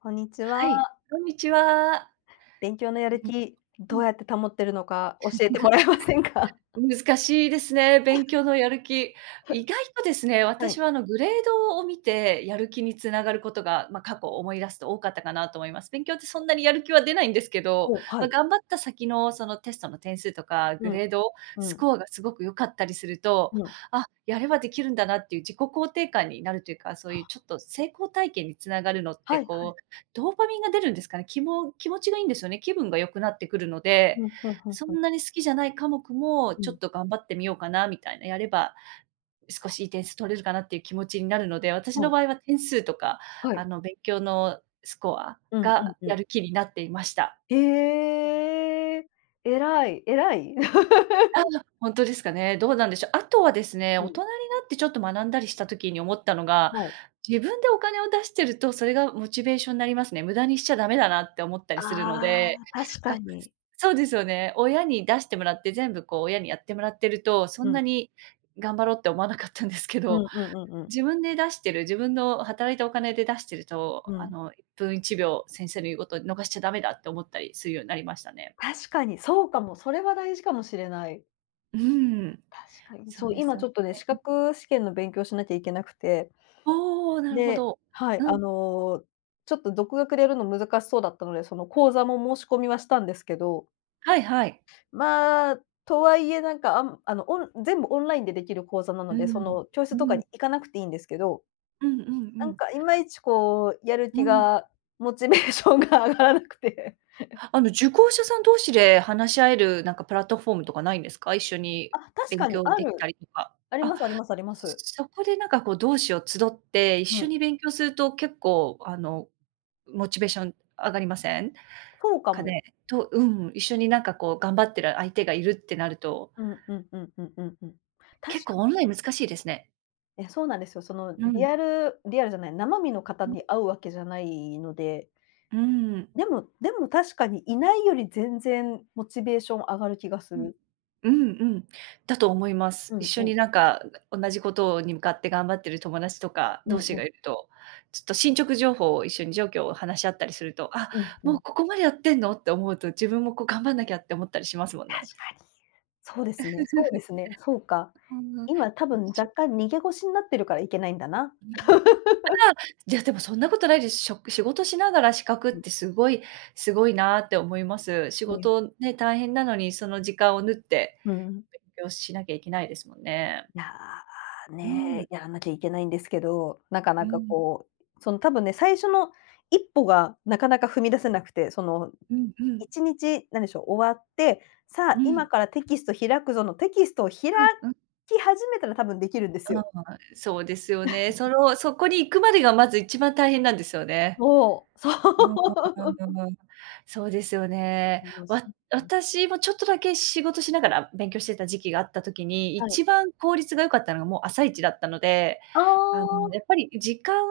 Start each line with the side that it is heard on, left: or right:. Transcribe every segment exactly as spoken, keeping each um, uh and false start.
left: こんにち
right: はい、
left: は。
right: こんにちは。
left: 勉強のやる気、
right: う
left: どう
right: ん。
left: やって保ってるのか教えてもらえませんか？
right: 難しいですね、勉強のやる気。意外とですね、
left: は
right: 私
left: い。
right: はあのグレードを見てやる気につながることが、まあ、過去思い出すと多かったかなと思います。勉強ってそんなにやる気は出ないんですけど、
left: ほう、は
right: まあ、
left: い。
right: 頑張った先のそのテストの点数とか
left: う
right: グ
left: ん、
right: レード、
left: う
right: ス
left: ん、
right: コアがすごく良かったりすると、
left: うん。
right: あ、やればできるんだなっていう自己肯定感になるというか、そういうちょっと成功体験につながるのって
left: はい。
right: こう、ドーパミンが出るんですかね、きも気持ちがいいんですよね。気分が良くなってくるので、
left: うん、ふんふん
right: そ
left: ふん。
right: んなに好きじゃない科目も、
left: う
right: ちょ
left: ん。
right: っと頑張ってみようかなみたいな、やれば少しいい点数取れるかなっていう気持ちになるので、私
left: は
right: の
left: い。
right: 場合は点数とか、
left: は
right: あ
left: い。
right: の、勉強のスコア
left: うんう
right: が
left: んう
right: や
left: ん。
right: る気になっていました。
left: へえ。偉い、偉い。
right: ああ、ほんとですかね。どうなんでしょう。あとはです
left: うん、はい、うん、ふんふん、ん、うん、はい、はい、うん、うん、うん、へえ、偉い、偉い。
right: ね、
left: う
right: 大
left: ん。
right: 人になってちょっと学んだりした時に思ったのが、
left: はい。
right: 自分でお金を出してると、それがモチベーションになりますね。無駄にしちゃダメだなって思ったり
left: あ
right: するので、
left: あ、確
right: が
left: か
right: く
left: に。
right: そうですよね。親に出してもらって、全部こう親にやってもらってると、そ
left: う
right: んな
left: ん。
right: に頑張ろうって思わなかったんですけ
left: う
right: ど、
left: んうんうんうん。
right: 自分で出してる、自分の働いたお金で出してると、
left: う
right: あ
left: ん。
right: の、いっぷんいちびょう先生の言うこと逃しちゃダメだって思ったりするようになりましたね。
left: 確かに、そうかも。それは大事かもしれない。
right: うーん。
left: 確かに。
right: そう
left: そう、
right: です
left: 今ち
right: よ
left: ょっとね、
right: ね。
left: 資
right: うん。
left: 格試験の勉強しなきゃいけなくて。
right: おお、なるほ
left: で、
right: ど。
left: はい、
right: う
left: あ
right: ん。
left: の、ちょっと独学でやるの難しそうだったので、その講座も申し込みはしたんですけど、
right: はいはい。
left: まあ、とはいえなんか、あんあの、オン全部オンラインでできる講座な
right: う
left: ので、そ
right: ん。
left: の教
right: う
left: 室とか
right: ん。
left: に行かなくていいんですけど、
right: うんうんう
left: なん
right: ん。
left: かいまいちこうやる気
right: うん。
left: が、モチベーションが上がらなくて。
right: あの、受講者さん同士で話し合える、なんか、プラットフォームとかないんですか？一緒 に
left: あ、確
right: 勉
left: かに
right: 強
left: あ
right: できた
left: る。
right: りとか。
left: あり
right: あ、
left: ますありますあります。
right: そこで、なんか、こう、同志を集って、一
left: う
right: 緒
left: ん、
right: に勉強すると結構、あの、モチベーション上がりません？
left: そうか
right: か
left: も。
right: ね。とうん、一緒に、なんか、こう、頑張ってる相手がいるってなると、
left: うんうんうんうんうんうん。
right: 結
left: 確
right: 構
left: か
right: オンライン難しいですね。
left: に、え、そうなんですよ。その
right: う
left: リ
right: ん。
left: アルリアルじゃない、生身の方
right: うん。
left: に会うわけじゃないので。
right: うん。
left: でもでも確かに、いないより全然モチベーション上がる気がす
right: うん。
left: る。
right: うんうん。だと思います。
left: う
right: 一
left: ん
right: 緒
left: う
right: に
left: ん。
right: なんか、同じことに向かって頑張ってる友達とか
left: うん
right: 同士
left: う
right: がい
left: ん。
right: ると、ちょっと進捗情報を一緒に状況を話し合ったりすると、あ、
left: うんう
right: もう
left: ん。
right: ここまでやってんのって思うと、自分もこう頑張んなきゃって思ったりしますもんね。
left: 確かに。そうですね、そうですね、そうか。
right: うん、
left: 今多分
right: し
left: 若
right: ゅ
left: 干逃げ腰になってるからいけないんだな。
right: うん。いや、でもそんなことないです。しょ仕事しながら資格っ
left: うん
right: てすごいすごいなって思います。仕
left: うん。
right: 事ね、大変なのにその時間を縫って、
left: うん。
right: 勉強しなきゃいけないですもんね。
left: いや、
right: う
left: ね、
right: ん、
left: やらなきゃいけないんですけど、なか
right: う
left: なか
right: ん、
left: こう、その多分ね、最初の一歩がなかなか踏み出せなくて、その
right: うんうん、
left: いちにち、なんでしょう、終わって、さ
right: う
left: あ、今
right: ん。
left: からテキスト開くぞの、テキストを開
right: うんうん。
left: き始めたら多分できるんです
right: あ
left: よ。
right: あ、そうですよね。その、そこに行くまでがまず一番大変なんですよね。
left: もう、そ
right: うーん。
left: う。
right: そうですよね。
left: うん、す
right: わ
left: うん。
right: 私もちょっとだけ仕事しながら勉強してた時期があった時に、
left: はい。
right: 一番効率が良かったのがもう朝一だったので、
left: ああ、
right: あの、
left: は
right: やっぱり時間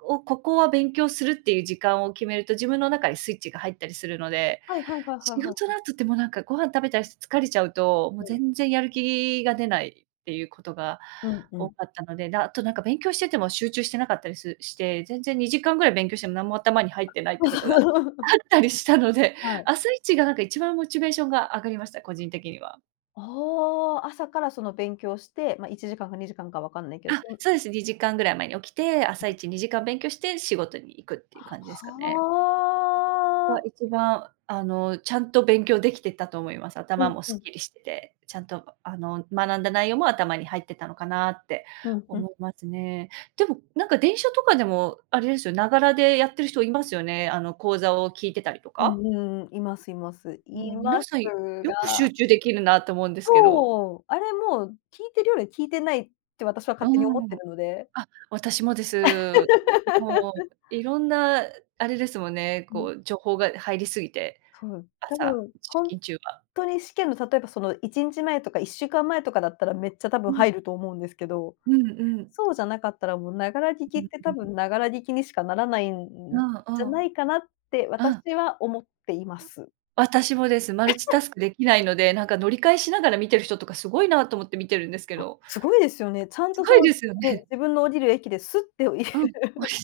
right: をここは勉強するっていう時間を決めると、自分の中にスイッチが入ったりするので
left: い、はい、はい、はい、
right: 仕
left: は
right: 事の
left: い。
right: 後ってもうなんかご飯食べたりして疲れちゃうと、もう
left: うん。
right: 全然やる気が出ないっていうことが
left: うんう
right: 多
left: ん。
right: かったので、で、あとなんか勉強してても集中してなかったりすして、全然にじかんぐらい勉強しても何も頭に入ってないってことが あっ たりしたので、
left: はい。
right: 朝一がなんか一番モチベーションが上がりました、個人的には。
left: ああ、朝からその勉強して、ま、いちじかんかにじかんか、んかわかんないけど、
right: あ、
left: その。
right: そうです。にじかんぐらい前に起きて、朝一にじかん勉強して仕事に行くっていう感じです
left: は
right: かね。が
left: あ。
right: 一番、あの、ちゃんと勉強できてたと思います。
left: う
right: 頭
left: ん
right: も
left: う
right: すっ
left: ん、
right: きりしてて、ちゃんと、あの、学んだ内容も頭に入ってたのかなって
left: うんうん、
right: 思いますね。でも、なんか電車とかでも、あれですよ、ながらでやってる人いますよね。あの、講座を聞いてたりと
left: う
right: か。
left: んうんうん、います、います。
right: もう
left: い
right: 皆
left: ます
right: さん、よく集
left: が
right: 中できるなと思うんですけど。
left: そう、あれもう聞いてるようで聞いてないって私は
right: う
left: 勝手に思っ
right: ー
left: て
right: ん。
left: るので。
right: あ、私もです。もう、いろんなあれですもんね、
left: うん、
right: こう情報が入りすぎて、
left: そう、多
right: 朝、
left: 分
right: 出
left: ほん
right: 勤中は。
left: とに試験の例えばそのいちにちまえとかいっしゅうかんまえとかだったらめっちゃ多分
right: う
left: 入
right: ん。
left: ると思うんですけど、
right: うんうん。
left: そうじゃなかったらもうながら聞き
right: う
left: っ
right: ん
left: て
right: う
left: 多分
right: ん。
left: ながら聞きにしかならないん
right: うん
left: じゃ
right: う
left: な
right: ん。
left: いかなって私は思っています。
right: 私もです。マルチタスクできないので、なんか乗り換えしながら見てる人とかすごいなと思って見てるんですけ
left: あ、
right: ど、
left: すごいですよね。ちゃん
right: す
left: と
right: ごい
left: その、
right: ですよ
left: ね、
right: ね。
left: 自分の降りる駅でスッてい
right: う
left: え。
right: ん、降りて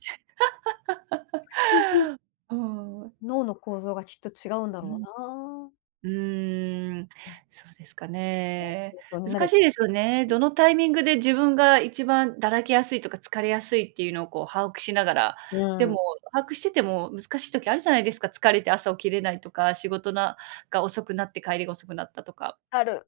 left: 不思議。
right: うーん。
left: 脳の構造がきっと違うんだ
right: う
left: ろ
right: ん。
left: うな。
right: うーん、
left: うん、
right: そうですかね。
left: 勉強にな
right: 難
left: れ
right: しいですよね。どのタイミングで自分が一番だらけやすいとか疲れやすいっていうのをこう把握しながら、
left: う
right: で
left: ん。
right: も把握してても難しい時あるじゃないですか。疲れて朝起きれないとか、仕事なが遅くなって帰りが遅くなったとか。
left: ある。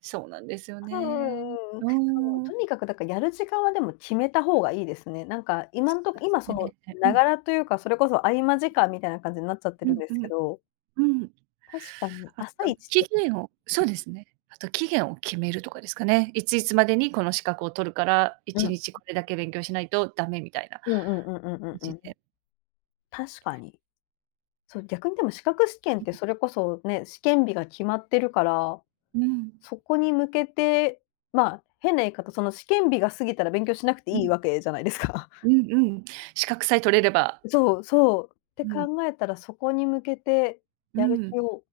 right: そうなんですよ
left: うんうん
right: ね。
left: うんう
right: う
left: ん。そう、
right: ー
left: と
right: ん。
left: にかくだからやる時間はでも決めた方がいいですね。なんか今
right: そ
left: んとこ今そ
right: うで
left: の、
right: すね。う
left: な
right: ん、
left: がらというか、それこそ合間時間みたいな感じになっちゃって
right: う
left: るん
right: ん、
left: で
right: う
left: すけ
right: ん、
left: ど、
right: うん。
left: 確かに
right: あ
left: 朝一
right: と、
left: っ
right: 期
left: て、
right: 限をそうですね。あと期限を決めるとかですかね。いついつまでにこの資格を取るから、
left: うん、
right: 1
left: うん
right: 日これだけ勉強しないとダメみたいな感
left: うんうんうんうんう
right: じ
left: ん。
right: で。
left: 確かに。そう、逆にでも資格試験ってそれこそね、試験日が決まってるから、
right: うん、
left: そこに向けて、まあ、変な言い方、その試験日が過ぎたら勉強しなくて
right: う
left: いい
right: ん、
left: わけじゃないですか。
right: うんうん。資格さえ取れれば、
left: そう、そう。って
right: うん、
left: 考えたら、そこに向けて
right: う
left: やる
right: ん、
left: 気を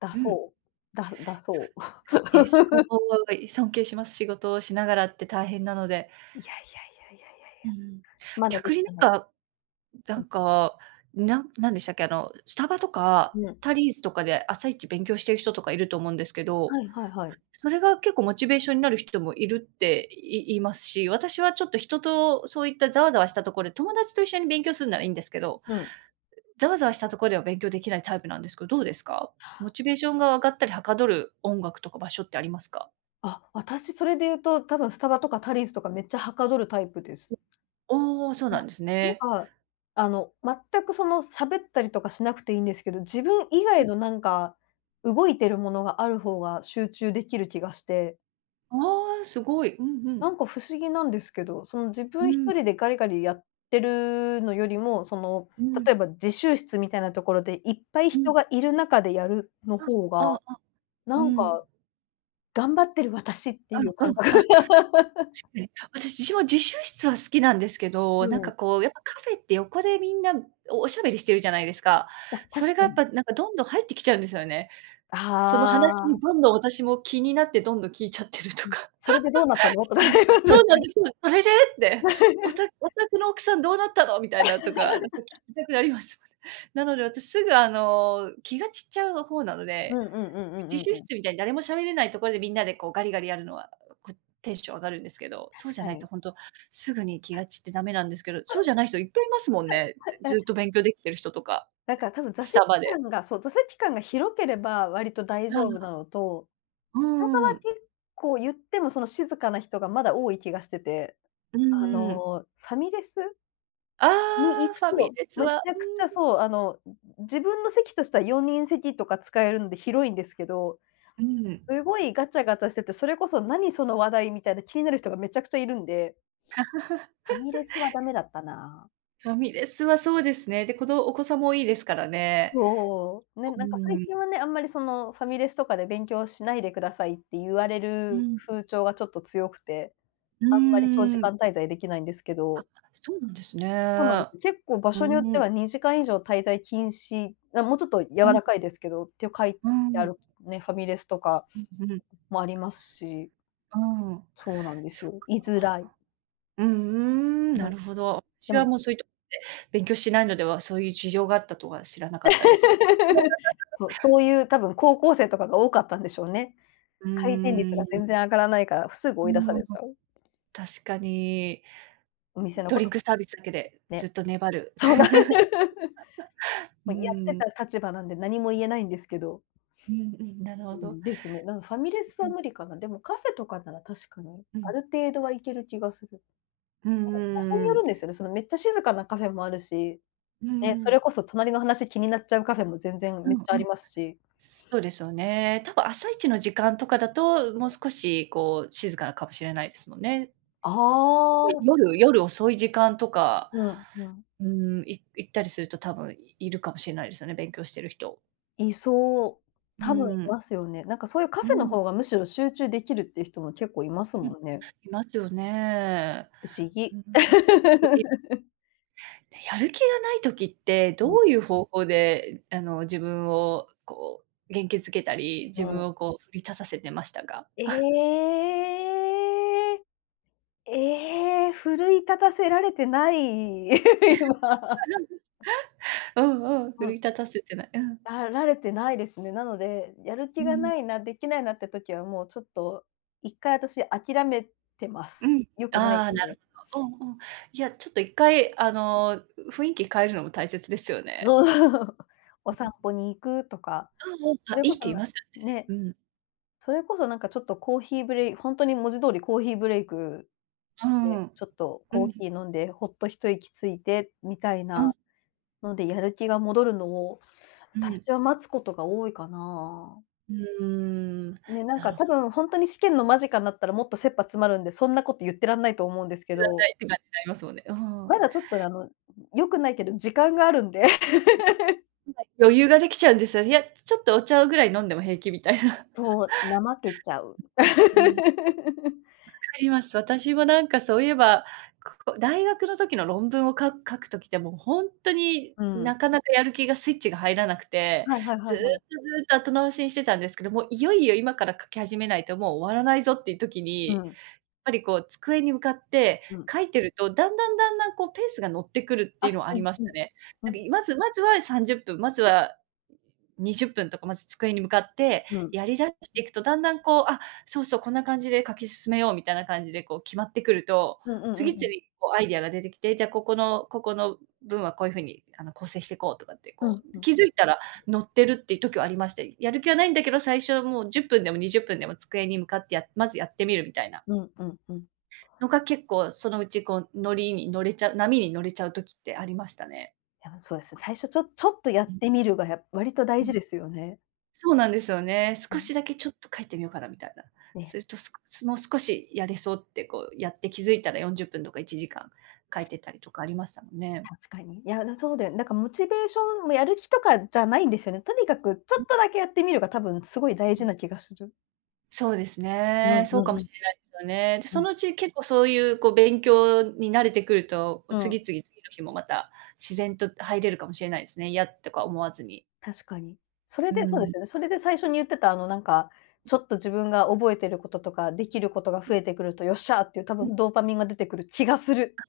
left: 出
right: うん。
left: そう、だ出
right: そ
left: そう。
right: う、え、すごい尊敬します。仕事をしながらって大変なので。
left: いやいやいやいやい
right: う
left: や。
right: ん。
left: まだで
right: 逆
left: き
right: に
left: てな
right: な
left: い。
right: んかな
left: うん。
right: んか、なんなんでしたっけ、あの、スタバとか、
left: うん。
right: タリーズとかで朝一勉強してる人とかいると思うんですけど、
left: はいはいはい。
right: それが結構モチベーションになる人もいるってい言いますし、私はちょっと人とそういったざわざわしたところで、友達と一緒に勉強するならいいんですけど、
left: うん。
right: ざわざわしたところでは勉強できないタイプなんですけど、どうですか？モチベーションが上がったりはかどる音楽とか場所ってありますか？
left: あ、私それで言うと、多分スタバとかタリーズとかめっちゃはかどるタイプです。
right: おお、そう
left: な
right: なんです
left: なん
right: ね。
left: か、あの、全くその喋ったりとかしなくていいんですけど、自分以外のなんか、動いてるものがある方が集中できる気がして、
right: ああ、すごい。うんうん。
left: なんか不思議なんですけど、その自
right: う
left: 分一
right: ん、
left: 人でガリガリやってるのよりも、その、
right: うん、
left: 例えば自習室みたいなところでいっぱい
right: う
left: 人
right: ん。
left: がいる中でやるの
right: あ、
left: 方
right: あ
left: が、
right: あ、あ、う
left: なん
right: ん。
left: か頑張ってる私って
right: あ、
left: いう
right: う
left: 感
right: ん、
left: 覚
right: あ、
left: が。
right: 確かに。私、自も自習室は好きなんですけど、なん
left: うん。
right: かこ う、やっぱカフェって横でみんなおおしゃべりしてるじゃないですか。
left: あ、
right: そ
left: 確
right: れが
left: か
right: やっ
left: に。
right: ぱなんかどんどん入ってきちゃうんですよね。その話
left: あ
right: に
left: あ、
right: どんどん私も気になってどんどん聞いちゃってると
left: うん。
right: か。
left: それでどうなったのと か
right: う
left: あ
right: ん、
left: りますよ
right: そうなん
left: ね。
right: です。それでって、おた お宅の奥さんどうなったのみたいなとか、なんか聞きたくなりますもんね。なので私すぐあの、気が散っちゃう方なの
left: う
right: で
left: んうんうんう
right: 自
left: んうん
right: 習
left: うん。
right: 室みたいに誰も喋れないところでみんなでこうガリガリやるのは、こうテンション上がるんですけど、そう
left: 確
right: じゃ
left: か
right: ないと
left: に。
right: ほんとすぐに気が散ってダメなんですけど、そうじゃない人いっぱいいますもんね。ずっと勉強できてる人とか、
left: だから多分座
right: ス
left: 席
right: タバで。
left: 間がそう、座席間が広ければ割と大
right: あ
left: 丈夫
right: あ、
left: なのと、
right: う
left: スタバ
right: んうんう
left: は
right: ん。
left: 結構言ってもその静かな人がまだ多い気がしてて、
right: う
left: あ
right: んうん。
left: の、ファミレス
right: あ
left: に
right: あ、
left: 行く
right: ファミ
left: と、
right: レス
left: めち
right: は、
left: ゃくちゃそう、あの、自分の席としてはよにん席とか使えるんで広いんですけど、
right: うん、うん。
left: すごいガチャガチャしてて、それこそ何その話題みたいな気になる人がめちゃくちゃいるんで、ファミレスはダメだったな。
right: ファミレスはそうですね。で、こどお子さんも多いですからね。
left: そう。ね、
right: う
left: なんか最
right: ん、
left: 近はね、あんまりそのファミレスとかで勉強しないでくださいって言われ
right: う
left: る
right: ん、
left: 風潮がちょっと強くて、
right: う
left: あんまり長
right: ー
left: 時間
right: ん。
left: 滞在できないんですけ
right: あ、
left: ど、
right: そうなんです
left: そうなんで
right: ね。
left: す。結構場
right: う
left: 所によっ
right: ん、う
left: て
right: ん、
left: はにじかん以上滞在禁止、なもうちょっと柔
right: うん、
left: らかいですけど、って書いて
right: うんう
left: あ
right: ん、
left: るね、ファミレスとかもありますし、
right: うん。
left: そうなんです
right: そっ
left: よ。居づ
right: か。
left: らい。
right: うーん、
left: う
right: な
left: ん、
right: るほど。
left: で
right: 私は
left: も
right: もうそういうと勉強しないのでは、そういう事情があったとは知らなかったです。
left: そう、そういう多分高校生とかが多かったんでしょうね。
right: う
left: 回転率
right: ーん、
left: が全然上がらないから、すぐ追い出されちゃう。
right: 確かに、
left: お店の
right: ド
left: こ
right: リ
left: と
right: ンクサービスだけでずっ
left: ね、
right: と粘る。
left: そうな る
right: う
left: もうやって
right: ん、
left: た立場なんで何も言えないんですけど。
right: うんうん、なるほ
left: う
right: ど。
left: ん、ですね。なんファミレス
right: う
left: は
right: ん
left: 無理かな。でもカフェとかなら確かに、
right: う
left: あ
right: ん。
left: る程度は行ける気がする。
right: う
left: 場所
right: ー
left: によ
right: ん。
left: るんですよね。そのめっちゃ静かなカフェもあるし、
right: う
left: ね、そ
right: ん。
left: れこそ隣の話気になっちゃうカフェも全然
right: う
left: めっちゃあ
right: んう
left: り
right: ん。
left: ますし。
right: そうですよね。多分朝一の時間とかだと、もう少しこう静かかもしれないですもんね。
left: あ あ、
right: 夜夜遅い時間とか
left: うんうん。
right: うーん、い行ったりすると多分いるかもしれないですよね、勉強してる人。
left: いそう。
right: うー
left: 多分い
right: ん、
left: ますよね。なんかそういうカ
right: う
left: フェの
right: ん、
left: 方がむしろ集中できるっていう人も結構います
right: うん。
left: もんね。
right: いますよね。
left: 不思
right: う
left: 議。
right: ん。不思議。やる気がない時って、
left: うん、
right: どういう方法で、あの、自分をこう元気づけたり、
left: う
right: 自分
left: ん。
right: をこう奮い立たせてましたか？
left: ええ。ええ、奮い立たせられてない、今。
right: うんうんうん、
left: も
right: 奮
left: う
right: い
left: ん、
right: 立たせてない。うん。
left: らられてないですね。なので、やる
right: う
left: 気
right: ん
left: が
right: うん。
left: ないな、できないなって時はもうちょっと、一回私諦めてま
right: う
left: す。
right: ん。
left: 良くない
right: ああ、
left: け
right: なる
left: ど。
right: ほどうんうん。いや、ちょっと一回あの、雰囲気変えるのも大切ですよね。
left: そうそう。お
right: うん。
left: 散歩に行くとか、
right: うんうん、
left: そ
right: あ、
left: れ
right: いいっ
left: こ
right: て
left: そ
right: 言い
left: な
right: ます
left: ね、
right: よね。うん
left: それこそなんかちょっとコーヒーブレイほんとに文字通りコーヒーブレイク
right: う
left: で、
right: ん。
left: ちょっと
right: う
left: コー
right: ん。
left: ヒー飲んでほっと一息ついてみたい
right: う
left: な
right: ん。
left: ので、やる気が戻るのを
right: うん。
left: 私は待つことが多いかな。
right: うーん。
left: ね、なん
right: なる
left: か
right: ほ
left: 多
right: ど。
left: 分ほんとに試験の間近になったらもっと切羽詰まるんで、そんなこと言ってらんないと思うんですけ
right: いらな
left: ど、
right: いって感じになりますもんね。うん。
left: まだちょっとね、あの、良くないけど時間があるんで。
right: 余裕ができちゃうんですよ。いや、ちょっとお茶をぐらい飲んでも平気みたいな。
left: そう、怠けちゃう。
right: うん、わ かります。私もなんかそういえば、ここ大学の時の論文をか書く時ってもうほんとに
left: う
right: な
left: ん。
right: かなかやる気がスイッチが入らなくて、
left: はいはいは
right: ずっ
left: い
right: と
left: はい。
right: ずっと後回しにしてたんですけど、もういよいよ今から書き始めないともう終わらないぞっていう時
left: う
right: に、
left: ん、
right: ぱりこう机に向かって
left: うん。
right: 書いてると、だんだんだんだんこうペースが乗ってくるっていうの
left: あ、
right: はあ
left: う
right: り
left: ん
right: まし
left: う
right: た
left: ん。
right: ね。
left: う
right: なんか、
left: ん、
right: いまずまずはさんじゅっぷん、まずはにじゅっぷんとか、まず机に向かって
left: うん。
right: やりだしていくと、だんだんこう、あ、そうそう、こんな感じで書き進めようみたいな感じでこう決まってくると、
left: うんうんう
right: 次々
left: んうん。
right: こうアイデアが出てきて、じゃあここのここの文はこういう風にあの構成してこうとかって
left: う
right: こ
left: んう
right: う、
left: ん。
right: 気づいたら乗ってるっていう時はありましたやる気はないんだけど、最初はもうじゅっぷんでもにじゅっぷんでも机に向かってやまずやってみるみたいな。
left: うんうんうん。
right: のが結構そのうちこう乗りに乗れちゃう波に乗れちゃう時ってありましたね。
left: いや、そうですね。最初ちょちょっとや
right: う
left: っ
right: ん
left: てみるがや割と
right: う
left: 大事
right: ん。
left: ですよね。
right: そうなんですよね。少
left: ね、
right: しだけちょっと書いてみようかなみたいな。す
left: ね。
right: るとすもう少しやれそうってこうやって気づいたらよんじゅっぷんとかいちじかん書いてたりとかありましたもんね。
left: 確かに。いや、だそうだよ。なんかモチベーションもやる気とかじゃないんですよね。とにかくちょ
right: うん
left: っとだけやってみるが多分すごい大
right: う
left: 事
right: ん。
left: な気がする。
right: そうです
left: うん
right: ね。そう
left: う
right: か
left: ん
right: も
left: うん、
right: しれないですよね。で、
left: う
right: そ
left: ん。
right: のうち結構そういうこう勉強に慣れてくると、
left: う
right: 次
left: ん、
right: 々次の日もまた自然と入れるかもしれないですね。嫌とか思わずに。
left: 確かに。それ
right: う
left: でそうで
right: ん。
left: すよね。それで最初に言ってたあのなんか、ちょっと自分が覚えてることとか、できることが増えてくるとよっしゃっていう多分ドーパミンが出てくる気がする。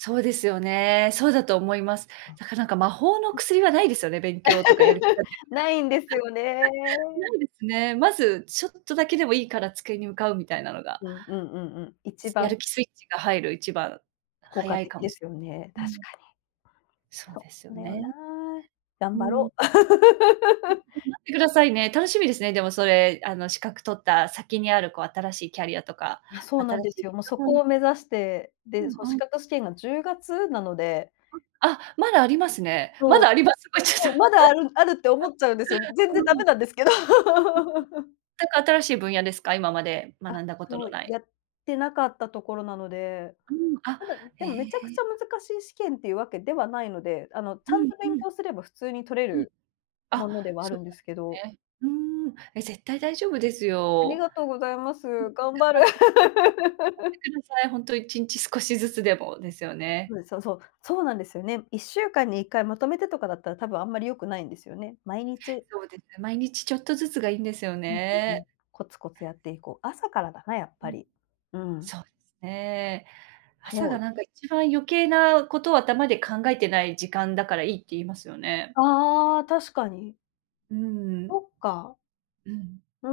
right: そうですよね。そうだと思います。だからなんか魔法の
left: うん。
right: 薬はないですよね、勉強とかやる気が出
left: ないんですよね。
right: ないですね。まずちょっとだけでもいいから机に向かうみたいなのが、
left: うんうんうんうん。一
right: や
left: 番
right: る気スイッチが入る一番
left: 効果
right: 早い
left: 的
right: かも
left: で
right: し
left: すよね。
right: れ
left: 確
right: ないうん、
left: かに。
right: そう
left: そ
right: ですよ
left: うだよな。
right: ね。
left: 頑
right: う
left: 張
right: ん、で
left: ろう。
right: も待ってくださいね。楽しみですね、でもそれ、あの資格取った先にあるこう新しいキャリアとか、
left: あ、そう
right: 新
left: なんで
right: し
left: す
right: い
left: よ。もうそ
right: うん、
left: こを目指して、で、そう、
right: うん
left: 資
right: うん。
left: 格試験がじゅうがつなので、
right: あ、まだありますね。ま
left: そ
right: だ
left: う、
right: あります。ごめんなさ
left: そう、ま
right: い。
left: だあるあるって思っちゃうんですよ。全
right: う
left: 然ダ
right: ん。
left: メなんですけど。
right: 全新しい分野ですか？今まで学んだこと
left: そ
right: の
left: う、
right: ない。
left: やってなかったところなので、
right: うん、あ、
left: ただ、で
right: へ
left: もめちゃくち
right: え。
left: ゃ難しい試験っていうわけではないので、あの、ち
right: うん
left: ゃんと勉
right: うん
left: 強すれば普通に取れ
right: うん。
left: るもので
right: あ、
left: はあ
right: そ
left: る
right: う
left: んですけど、
right: だね。うーん、え、絶対大丈夫です
left: あり
right: よ。
left: がとうございます。
right: うん、頑
left: 頑張
right: 張
left: る。
right: ってく頑 張ってください。ほんといちにち少しずつでもですよ
left: そ
right: ね。
left: うです、そうそう。そうなんですよね。いっしゅうかんにいっかいまとめてとかだったら、多分あんまり良くないんですよね。毎日、
right: そうですね、毎日ちょっとずつがいいんですよ
left: うんうんうん。
right: ね。
left: コツコツやっていこう。朝からだな、やっ
right: う
left: ぱ
right: ん、
left: り。うん。
right: そうですね。朝
left: 早
right: が
left: 起
right: なん
left: き。
right: か一番余計なことを頭で考えてない時間だからいいって言いますよね。
left: ああ、確かに。
right: うん、
left: そっか。
right: うん。
left: うー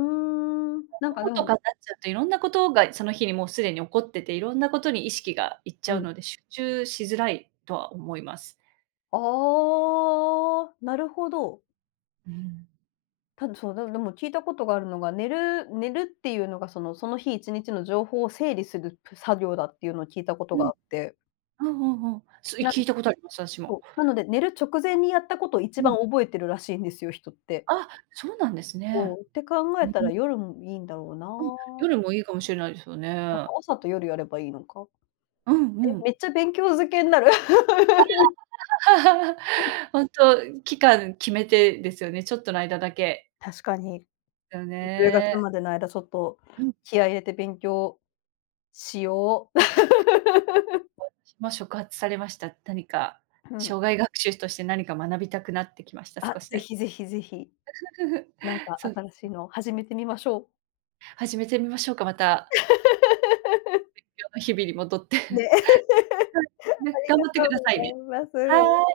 left: ん、なん
right: こ
left: か
right: う
left: で
right: と
left: も
right: かなっちゃうと、いろんなことがその日にもうすでに起こってて、いろんなことに意識がいっち
left: う
right: ゃう
left: ん。
right: ので、集中しづらいとは思います。
left: ああ、なるほど。
right: うん。
left: ただ、そう、でもでも聞いたことがあるのが、寝る寝るっていうのが、その、その日いちにちの情報を整理するぷ作業だっていうのを聞いたこと
right: う
left: があ
right: ん。
left: って、
right: うんうんうん。す
left: なん
right: 聞いたことあります、私も。
left: そう、なので寝る直前にやったことを一
right: うん。
left: 番覚えてるらしいんですよ、人って。
right: あ、そうなんです
left: そ
right: ね。
left: う、って考
right: う
left: え
right: ん、
left: たら
right: う
left: 夜もいいんだろうな。
right: ん。夜もいいかもしれないですよ
left: なんか
right: ね。
left: 朝と夜やればいいのか。
right: うん
left: え、
right: うん。
left: めっちゃ勉強漬けになる。
right: ほんと、期間決めてですよね、ちょっとの間だけ。
left: 確かに、
right: よ
left: じゅうがつ
right: ね。
left: までの間ちょっと
right: うん。
left: 気合い入れて勉強しよう。
right: 今触発されました。何か、
left: う
right: 生
left: ん。
right: 涯 学習として何か学びたくなってきました、
left: あ、
right: 少し
left: ぜ
right: だけ。
left: ひぜひぜひ、なん か
right: そう、
left: 新しいのを始めてみましょう。
right: 始めてみましょうか、また、今日の日々に戻って。
left: ね、
right: はい、
left: あ
right: ね、
left: り
right: 頑
left: が
right: 張って
left: と
right: くだ
left: う
right: さいね。
left: ございま
right: はい。
left: す。